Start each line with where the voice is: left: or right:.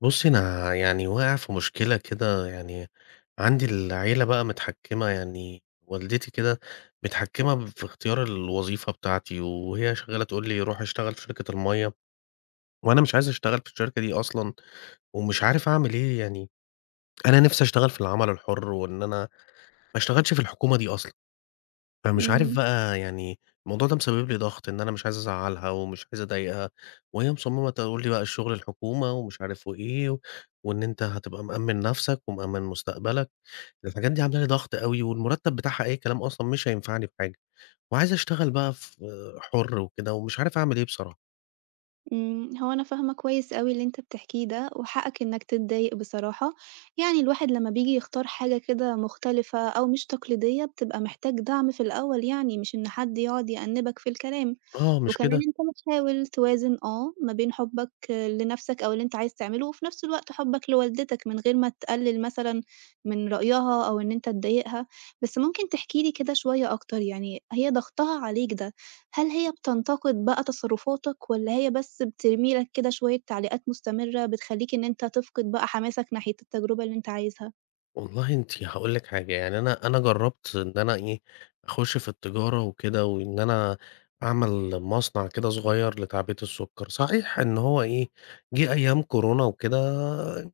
left: بُصّي، أنا يعني واقع في مشكلة كده، يعني عندي العيلة بقى متحكّمة يعني والدتي كده متحكّمة في اختيار الوظيفة بتاعتي، وهي شغّالة تقول لي روح اشتغل في شركة المَيّة، وأنا مش عايز أشتغل في الشركة دي أصلًا، ومش عارف أعمل إيه يعني. أنا نِفْسي أشتغل في العمل الحُر وإن أنا ما اشتغلش في الحكومة دي أصلًا. فمش عارف
right: إمم،
left: بقى يعني الموضوع ده مسبب لي ضغط إن أنا مش عايز أزعّلها ومش عايز أضايقها، وهي مصمّمة تقول لي بقى الشغل الحكومة ومش عارف وإيه، وإن أنت هتبقى مأمّن نَفْسك ومأمّن مستقبلك. الحاجات دي عاملة لي ضغط أوي والمُرتّب بتاعها أي كلام أصلًا مش هينفعني في حاجة، وعايز أشتغل بقى في حُر وكده ومش عارف أعمل إيه بصراحة.
right: إمم، هو أنا فاهمة كويس أوي اللي أنت بتحكيه ده، وحقك إنك تتضايق بصراحة، يعني الواحد لمّا بييجي يختار حاجة كده مختلفة أو مش تقليدية، بتبقى محتاج دعم في الأول يعني، مش إن حد يقعد يأنِّبك في الكلام.
left: آه، مش
right: وكمان
left: كده؟
right: أنت بتحاول توازن ما بين حُبّك لنَفْسك أو اللي أنت عايز تعمله، وفي نَفْس الوقت حُبّك لوالدتك من غير ما تقلِّل مثلًا من رأيها أو إن أنت تضايقها. بس ممكن تحكي لي كده شوية أكتر، يعني هي ضغطها عليك ده، هل هي بتنتقد بقى تصرُّفاتك والّا هي بس بترمي لك كده شوية تعليقات مستمرة بتخلّيك إن أنت تفقد بقى حماسك ناحية التجربة اللي أنت عايزها؟
left: والله أنتِ هاقول لِك حاجة، يعني أنا جرّبت إن أنا إيه، أخُش في التجارة وكده وإن أنا أعمل مصنع كده صغير لتعبئة السُكّر. صحيح إن هو إيه، جِه أيام كورونا وكده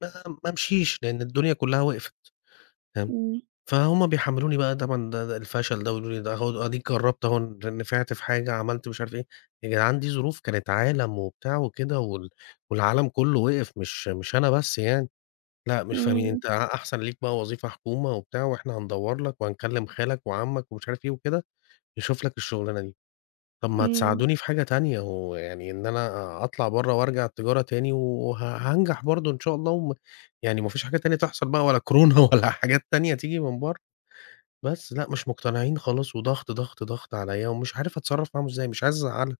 left: ما ما مشيش، لإن الدنيا كُلّها وقفت. تمام.
right: إمم،
left: فهُم بيحمّلوني بقى طبعًا ده الفشل ده ويقولوا لي ده أهو أديك جرّبت أهو نفعت في حاجة، عملت مش عارف إيه. يا جدعان دي ظروف كانت عالم وبتاع وكده والعالم كُلّه وقف، مش أنا بس يعني. لأ، مش فاهمين،
right: إمم،
left: أنت أحسن ليك بقى وظيفة حكومة وبتاع، وإحنا هندوّر لك وهنكلم خالك وعمك ومش عارف إيه وكده، يشوف لك الشغلانة دي. طب ما
right: إمم.
left: تساعدوني في حاجة تانية، ويعني إن أنا أطلع برّه وأرجع التجارة تاني هانجح برضه إن شاء الله يعني ما فيش حاجة تانية تحصل بقى ولا كورونا ولا حاجات تانية تيجي من برّه. بس لأ، مش مقتنعين خالص وضغط، ضغط، ضغط عليّا ومش عارف أتصرّف معاهم إزاي، مش عايز أزعّلها.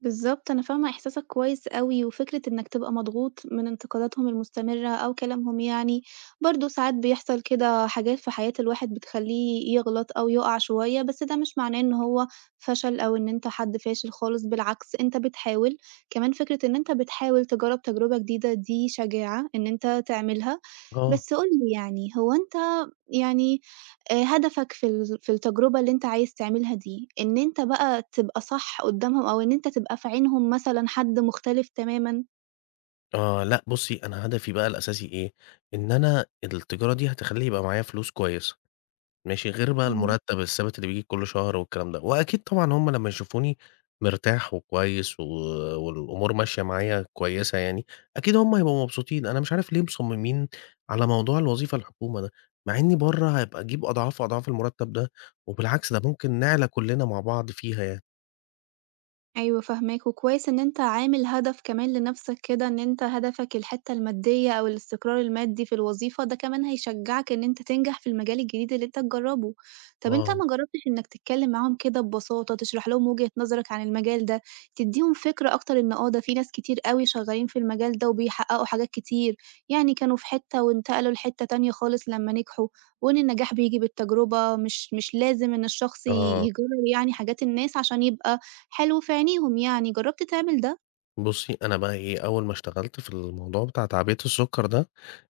right: بالضبط، أنا فاهمة إحساسك كويس أوي، وفكرة إنك تبقى مضغوط من انتقاداتهم المستمرة أو كلامهم يعني، برضه ساعات بيحصل كده حاجات في حياة الواحد بتخلّيه يغلط أو يُقع شوية، بس ده مش معناه إن هو فشل أو إن أنت حد فاشل خالص، بالعكس أنت بتحاول، كمان فكرة إن أنت بتحاول تجرّب تجربة جديدة دي شجاعة إن أنت تعملها،
left: آه،
right: بس قُل لي يعني هو أنت يعني هدفك في ال في التجربة اللي أنت عايز تعملها دي، إن أنت بقى تبقى صح قدّامهم أو إن أنت تبقى في عينهم مثلًا حد مختلف تمامًا؟
left: آه، لأ، بُصّي، أنا هدفي بقى الأساسي إيه، إن أنا التجارة دي هتخلّي يبقى معايا فلوس كويسة. ماشي، غير بقى المرتّب الثابت اللي بييجي كل شهر والكلام ده، وأكيد طبعًا هُم لمّا يشوفوني مرتاح وكويس و والأمور ماشية معايا كويسة يعني، أكيد هُم هيبقوا مبسوطين. أنا مش عارف ليه مصممين على موضوع الوظيفة الحكومة ده، مع إني برّه هابقى أجيب أضعاف أضعاف المرتّب ده، وبالعكس ده ممكن نعلى كلّنا مع بعض فيها يعني.
right: أيوه فاهماك، وكويس إن أنت عامل هدف كمان لنَفْسك كده، إن أنت هدفك الحتّة المادية أو الاستقرار المادي في الوظيفة، ده كمان هيشجّعك إن أنت تنجح في المجال الجديد اللي أنت تجرّبه. طَب أنت
left: آه،
right: ما جرّبتش إنّك تتكلّم معاهم كده ببساطة، تشرح لهم وجهة نظرك عن المجال ده، تدّيهم فكرة أكتر إن ده في ناس كتير أوي شغّالين في المجال ده وبيحققوا حاجات كتير، يعني كانوا في حتّة وانتقلوا لحتّة تانية خالص لمّا نجحوا، وإن النجاح بييجي بالتجربة، مش لازم إن الشخص
left: آه.
right: يجرّب يعني حاجات الناس عشان يبقى حلو في عينيهم يعني، جرّبت تعمل ده؟
left: بُصّي، أنا بقى إيه، أول ما اشتغلت في الموضوع بتاع تعبئة السُكّر ده،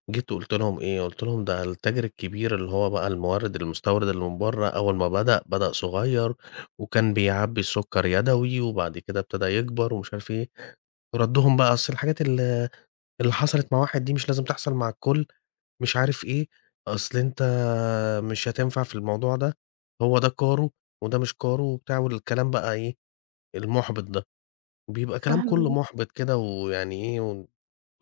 left: جيت وقُلت لهم إيه، قُلت لهم ده التاجر الكبير اللي هو بقى المورد المستورد اللي من برّه أول ما بدأ، بدأ صغير وكان بيعبّي السُكّر يدوي وبعد كده ابتدى يكبر ومش عارف إيه. ردّهم بقى أصل الحاجات اللي حصلت مع واحد دي مش لازم تحصل مع الكل، مش عارف إيه، أصل أنت مش هتنفع في الموضوع ده، هو ده كارُه وده مش كارُه وبتاع والكلام بقى إيه، المُحبِط ده. بيبقى كلام كلّه
right: فاهماك،
left: محبط كده ويعني إيه، و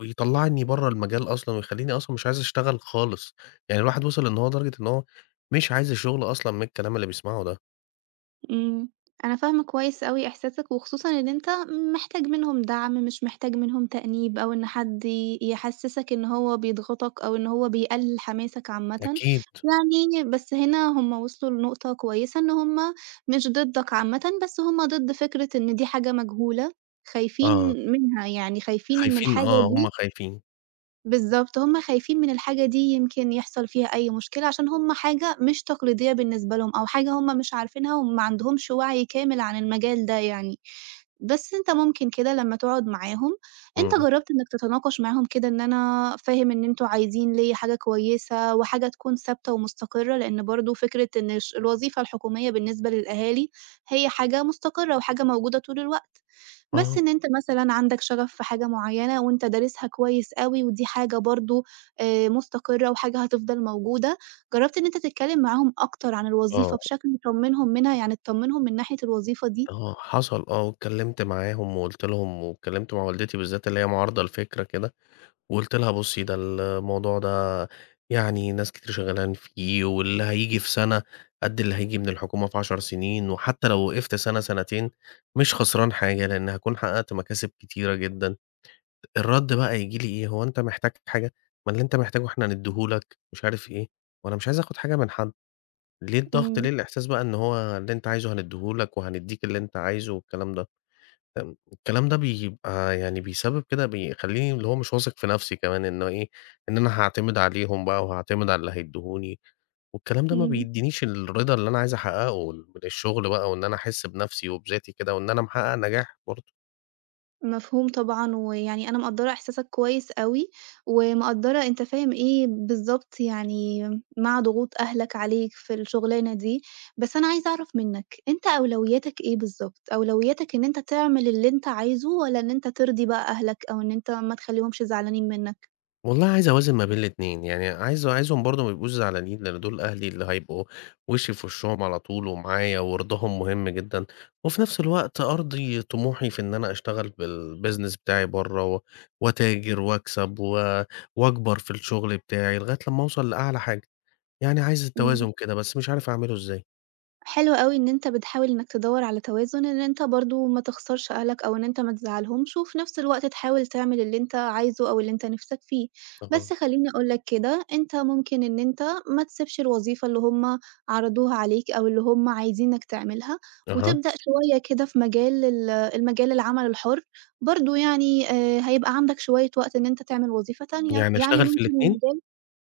left: ويطلّعني برّه المجال أصلًا ويخلّيني أصلًا مش عايز أشتغل خالص، يعني الواحد وصل إن هو لدرجة إن هو مش عايز الشغل أصلًا من الكلام اللي بيسمعه ده.
right: إمم. أنا فاهمة كويس أوي إحساسك، وخصوصًا إن أنت محتاج منهم دعم، مش محتاج منهم تأنيب أو إن حد يحسّسك إن هو بيضغطك أو إن هو بيقلل حماسك عامةً،
left: أكيد،
right: يعني بس هنا هم وصلوا لنقطة كويسة إن هم مش ضدك عامةً، بس هم ضد فكرة إن دي حاجة مجهولة، خايفين
left: آه،
right: منها، يعني خايفين إن
left: خايفين
right: الحاجة
left: آه،
right: دي
left: هم خايفين،
right: بالضبط، هُم خايفين من الحاجة دي يمكن يحصل فيها أي مشكلة، عشان هُم حاجة مش تقليدية بالنسبة لهم، أو حاجة هُم مش عارفينها وما عندهمش وعي كامل عن المجال ده يعني. بس أنت ممكن كده لمّا تقعد معاهم، أنت
left: إمم،
right: جرّبت إنك تتناقش معاهم كده إن أنا فاهم إن أنتم عايزين ليّا حاجة كويسة وحاجة تكون ثابتة ومستقرة، لإن برضه فكرة إن الوظيفة الحكومية بالنسبة للأهالي هي حاجة مستقرة وحاجة موجودة طول الوقت. بس
left: آه،
right: إن أنت مثلًا عندك شغف في حاجة معيّنة وأنت دارسها كويس أوي ودي حاجة برضه مستقرة وحاجة هتفضل موجودة، جرّبت إن أنت تتكلّم معاهم أكتر عن الوظيفة
left: آه،
right: بشكل تطمّنهم منها، يعني تطمّنهم من ناحية الوظيفة دي؟
left: آه، حصل آه، واتكلّمت معاهم وقُلت لهم واتكلّمت مع والدتي بالذات اللي هي معارضة الفكرة كده. وقُلت لها بُصّي ده الموضوع ده يعني ناس كتير شغّالين فيه، واللي هييجي في سَنة قد اللي هييجي من الحكومة في 10 سنين، وحتى لو وقفت سَنة، سَنتين مش خسران حاجة، لإن هاكون حققت مكاسب كتيرة جدًا. الرَد بقى ييجي لي إيه، هو أنت محتاج حاجة؟ ما اللي أنت محتاجه إحنا هندّيه لك، مش عارف إيه. وأنا مش عايز آخُد حاجة من حد، ليه الضغط،
right: إمم،
left: ليه الإحساس بقى إن هو اللي أنت عايزه هندّيه لك وهندّيك اللي أنت عايزه والكلام ده؟ الكلام ده بيبقى يعني بيسبب كده بيخلّيني اللي هو مش واثق في نفسي كمان إنه إيه، إن أنا هاعتمد عليهم بقى وهاعتمد على اللي هيدّهوني، والكلام ده ما
right: إمم.
left: بيدّينيش الرضا اللي أنا عايز أحققه من الشغل بقى وإن أنا أحس بنفسي وبذاتي كده وإن أنا محقق نجاح برضه.
right: مفهوم طبعًا، ويعني أنا مقدّرة إحساسك كويس أوي، ومقدّرة أنت فاهم إيه بالضبط يعني مع ضغوط أهلك عليك في الشغلانة دي، بس أنا عايزة أعرف منّك أنت أولوياتك إيه بالضبط؟ أولوياتك إن أنت تعمل اللي أنت عايزه والّا إن أنت ترضي بقى أهلك أو إن أنت ما تخلّيهمش زعلانين منّك؟
left: والله عايز أوازن ما بين الاتنين، يعني عايزهم برضه ما يبقوش زعلانين، لأن دول أهلي اللي هيبقوا وشي في وشهم على طول ومعايا ورضاهم مهم جدًا، وفي نفس الوقت أرضي طموحي في إن أنا أشتغل بالbusiness بتاعي برّه و وأتاجر وأكسب و وأكبر في الشغل بتاعي لغاية لمّا أوصل لأعلى حاجة، يعني عايز التوازن كده بس مش عارف أعمله إزاي.
right: حلو أوي إن أنت بتحاول إنك تدوّر على توازن، إن أنت برضه ما تخسرش أهلك أو إن أنت ما تزعّلهمش، وفي نفس الوقت تحاول تعمل اللي أنت عايزه أو اللي أنت نِفْسك فيه.
left: أها.
right: بس خلّيني أقول لك كده، أنت ممكن إن أنت ما تسيبش الوظيفة اللي هم عرضوها عليك أو اللي هم عايزينك تعملها،
left: أها،
right: وتبدأ شوية كده في مجال المجال العمل الحُر، برضه يعني هيبقى عندك شوية وقت إن أنت تعمل وظيفة تانية،
left: يعني
right: يعني
left: أشتغل في
right: ممكن
left: الاتنين؟
right: المجال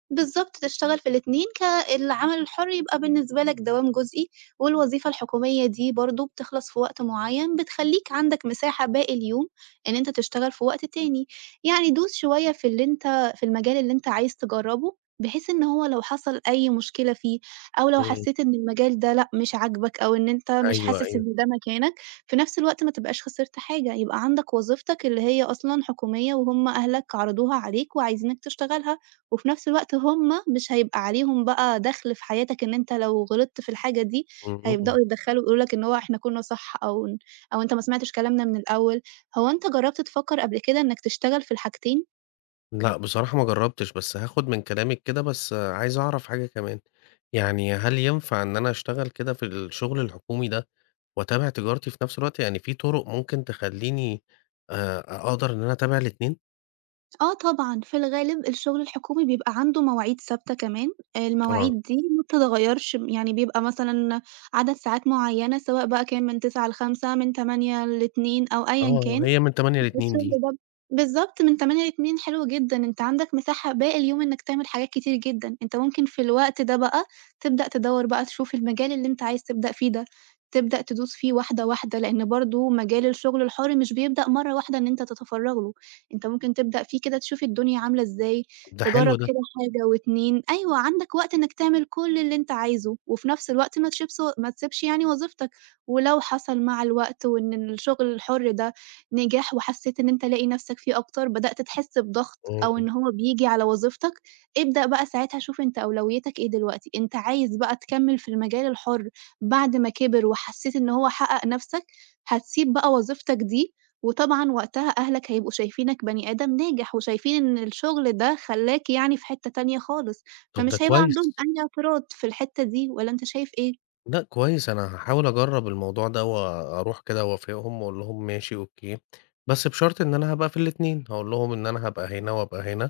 right: بالضبط، تشتغل في الاتنين ك العمل الحُر يبقى بالنسبة لك دوام جزئي، والوظيفة الحكومية دي برضه بتخلص في وقت معيّن، بتخلّيك عندك مساحة باقي اليوم إن أنت تشتغل في وقت تاني، يعني دوس شوية في اللي أنت في المجال اللي أنت عايز تجرّبه، بحيث إن هو لو حصل أي مشكلة فيه، أو لو
left: إمم،
right: حسّيت إن المجال ده لأ، مش عاجبك أو إن أنت مش
left: أيوه،
right: حاسس
left: أيوه،
right: إن ده مكانك، في نفس الوقت ما تبقاش خسرت حاجة، يبقى عندك وظيفتك اللي هي أصلًا حكومية وهُم أهلك عرضوها عليك وعايزينك تشتغلها. وفي نفس الوقت هم مش هيبقى عليهم بقى دَخْل في حياتك إن أنت لو غلطت في الحاجة دي، هيبدأوا
left: اهم.
right: يتدخّلوا ويقولوا لك إن هو إحنا كُنّا صح أو أنت ما سمعتش كلامنا من الأول. هو أنت جرّبت تفكّر قبل كده إنّك تشتغل في الحاجتين؟
left: لأ، بصراحة ما جرّبتش، بس هاخُد من كلامِك كده بس عايز أعرف حاجة كمان، يعني هل ينفع إن أنا أشتغل كده في الشغل الحكومي ده وأتابع تجارتي في نفس الوقت؟ يعني في طُرق ممكن تخلّيني آآ أقدر إن أنا أتابع الاتنين؟
right: آه طبعًا، في الغالب الشغل الحكومي بيبقى عنده مواعيد ثابتة كمان،
left: آه،
right: المواعيد دي ما بتتغيّرش، يعني بيبقى مثلًا عدد ساعات معيّنة سواء بقى كان من 09:00 ل17:00، من 08:00 ل14:00 أو أيًا
left: آه،
right: كان.
left: هي من 08:00 ل14:00
right: الشغل
left: دي،
right: ده بالضبط من 08:00 ل14:00 حلو جدًا، أنت عندك مساحة باقي اليوم إنك تعمل حاجات كتير جدًا، أنت ممكن في الوقت ده بقى تبدأ تدوّر بقى تشوف المجال اللي أنت عايز تبدأ فيه ده، تبدأ تدوس فيه واحدة، واحدة، لإن برضه مجال الشغل الحُر مش بيبدأ مرّة واحدة إن أنت تتفرّغ له، أنت ممكن تبدأ فيه كده تشوف الدنيا عاملة إزاي،
left: ده
right: تجرّب
left: حلو ده،
right: كده حاجة و2 أيوه، عندك وقت إنك تعمل كل اللي أنت عايزه، وفي نفس الوقت ما تسيبش يعني وظيفتك، ولو حصل مع الوقت وإن الشغل الحُر ده نجاح وحسيت إن أنت لاقي نفسك فيه أكتر، بدأت تحس بضغط أو
left: إمم،
right: إن هو بييجي على وظيفتك، ابدأ بقى ساعتها شوف أنت أولويتك إيه دلوقتي، أنت عايز بقى تكمّل في المجال الحُر بعد ما كبر وحسيت إن هو حقق نفسك، هتسيب بقى وظيفتك دي، وطبعًا وقتها أهلك هيبقوا شايفينك بني آدم ناجح وشايفين إن الشغل ده خلّاك يعني في حتّة تانية خالص،
left: طَب ده
right: فمش هيبقى
left: كويس.
right: عندهم أي اعتراض في الحتّة دي والّا أنت شايف إيه؟
left: لأ كويس، أنا هاحاول أجرّب الموضوع ده وأروح كده أوافقهم وأقول لهم ماشي أوكي، بس بشرط إن أنا هابقى في الاتنين، هاقول لهم إن أنا هابقى هنا وأبقى هنا.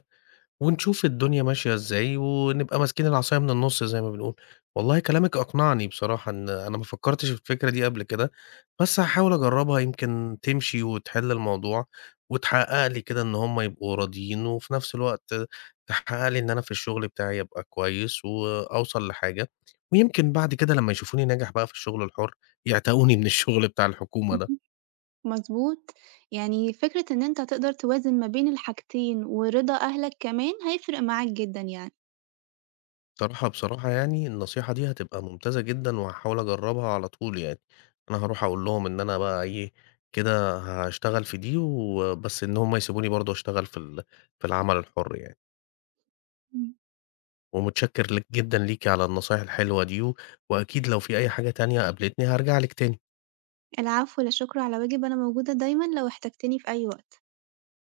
left: ونشوف الدنيا ماشية إزاي، ونبقى ماسكين العصاية من النُص زي ما بنقول. والله كلامِك أقنعني بصراحة إن أنا ما فكّرتش في الفكرة دي قبل كده، بس هاحاول أجرّبها يمكن تمشي وتحِل الموضوع، وتحقق لي كده إن هم يبقوا راضيين، وفي نفس الوقت تحقق لي إن أنا في الشغل بتاعي أبقى كويس، وأوصل لحاجة، ويمكن بعد كده لمّا يشوفوني ناجح بقى في الشغل الحُر، يعتقوني من الشغل بتاع الحكومة ده.
right: اهم. مضبوط، يعني فكرة إن أنت تقدر توازن ما بين الحاجتين ورضا أهلك كمان هيفرق معاك جدًا يعني.
left: بصراحة، بصراحة يعني النصيحة دي هتبقى ممتازة جدًا، وهاحاول أجرّبها على طول يعني، أنا هاروح أقول لهم إن أنا بقى إيه، كده هاشتغل في دي وبس إن هُم يسيبوني برضه أشتغل في العمل الحُر يعني،
right: إمم.
left: ومتشكر ليك جدًا ليكِ على النصايح الحلوة دي، و وأكيد لو في أي حاجة تانية قابلتني هارجع لِك تاني.
right: العفو، لا شكر على واجب، أنا موجودة دايمًا لو احتجتني في أي وقت.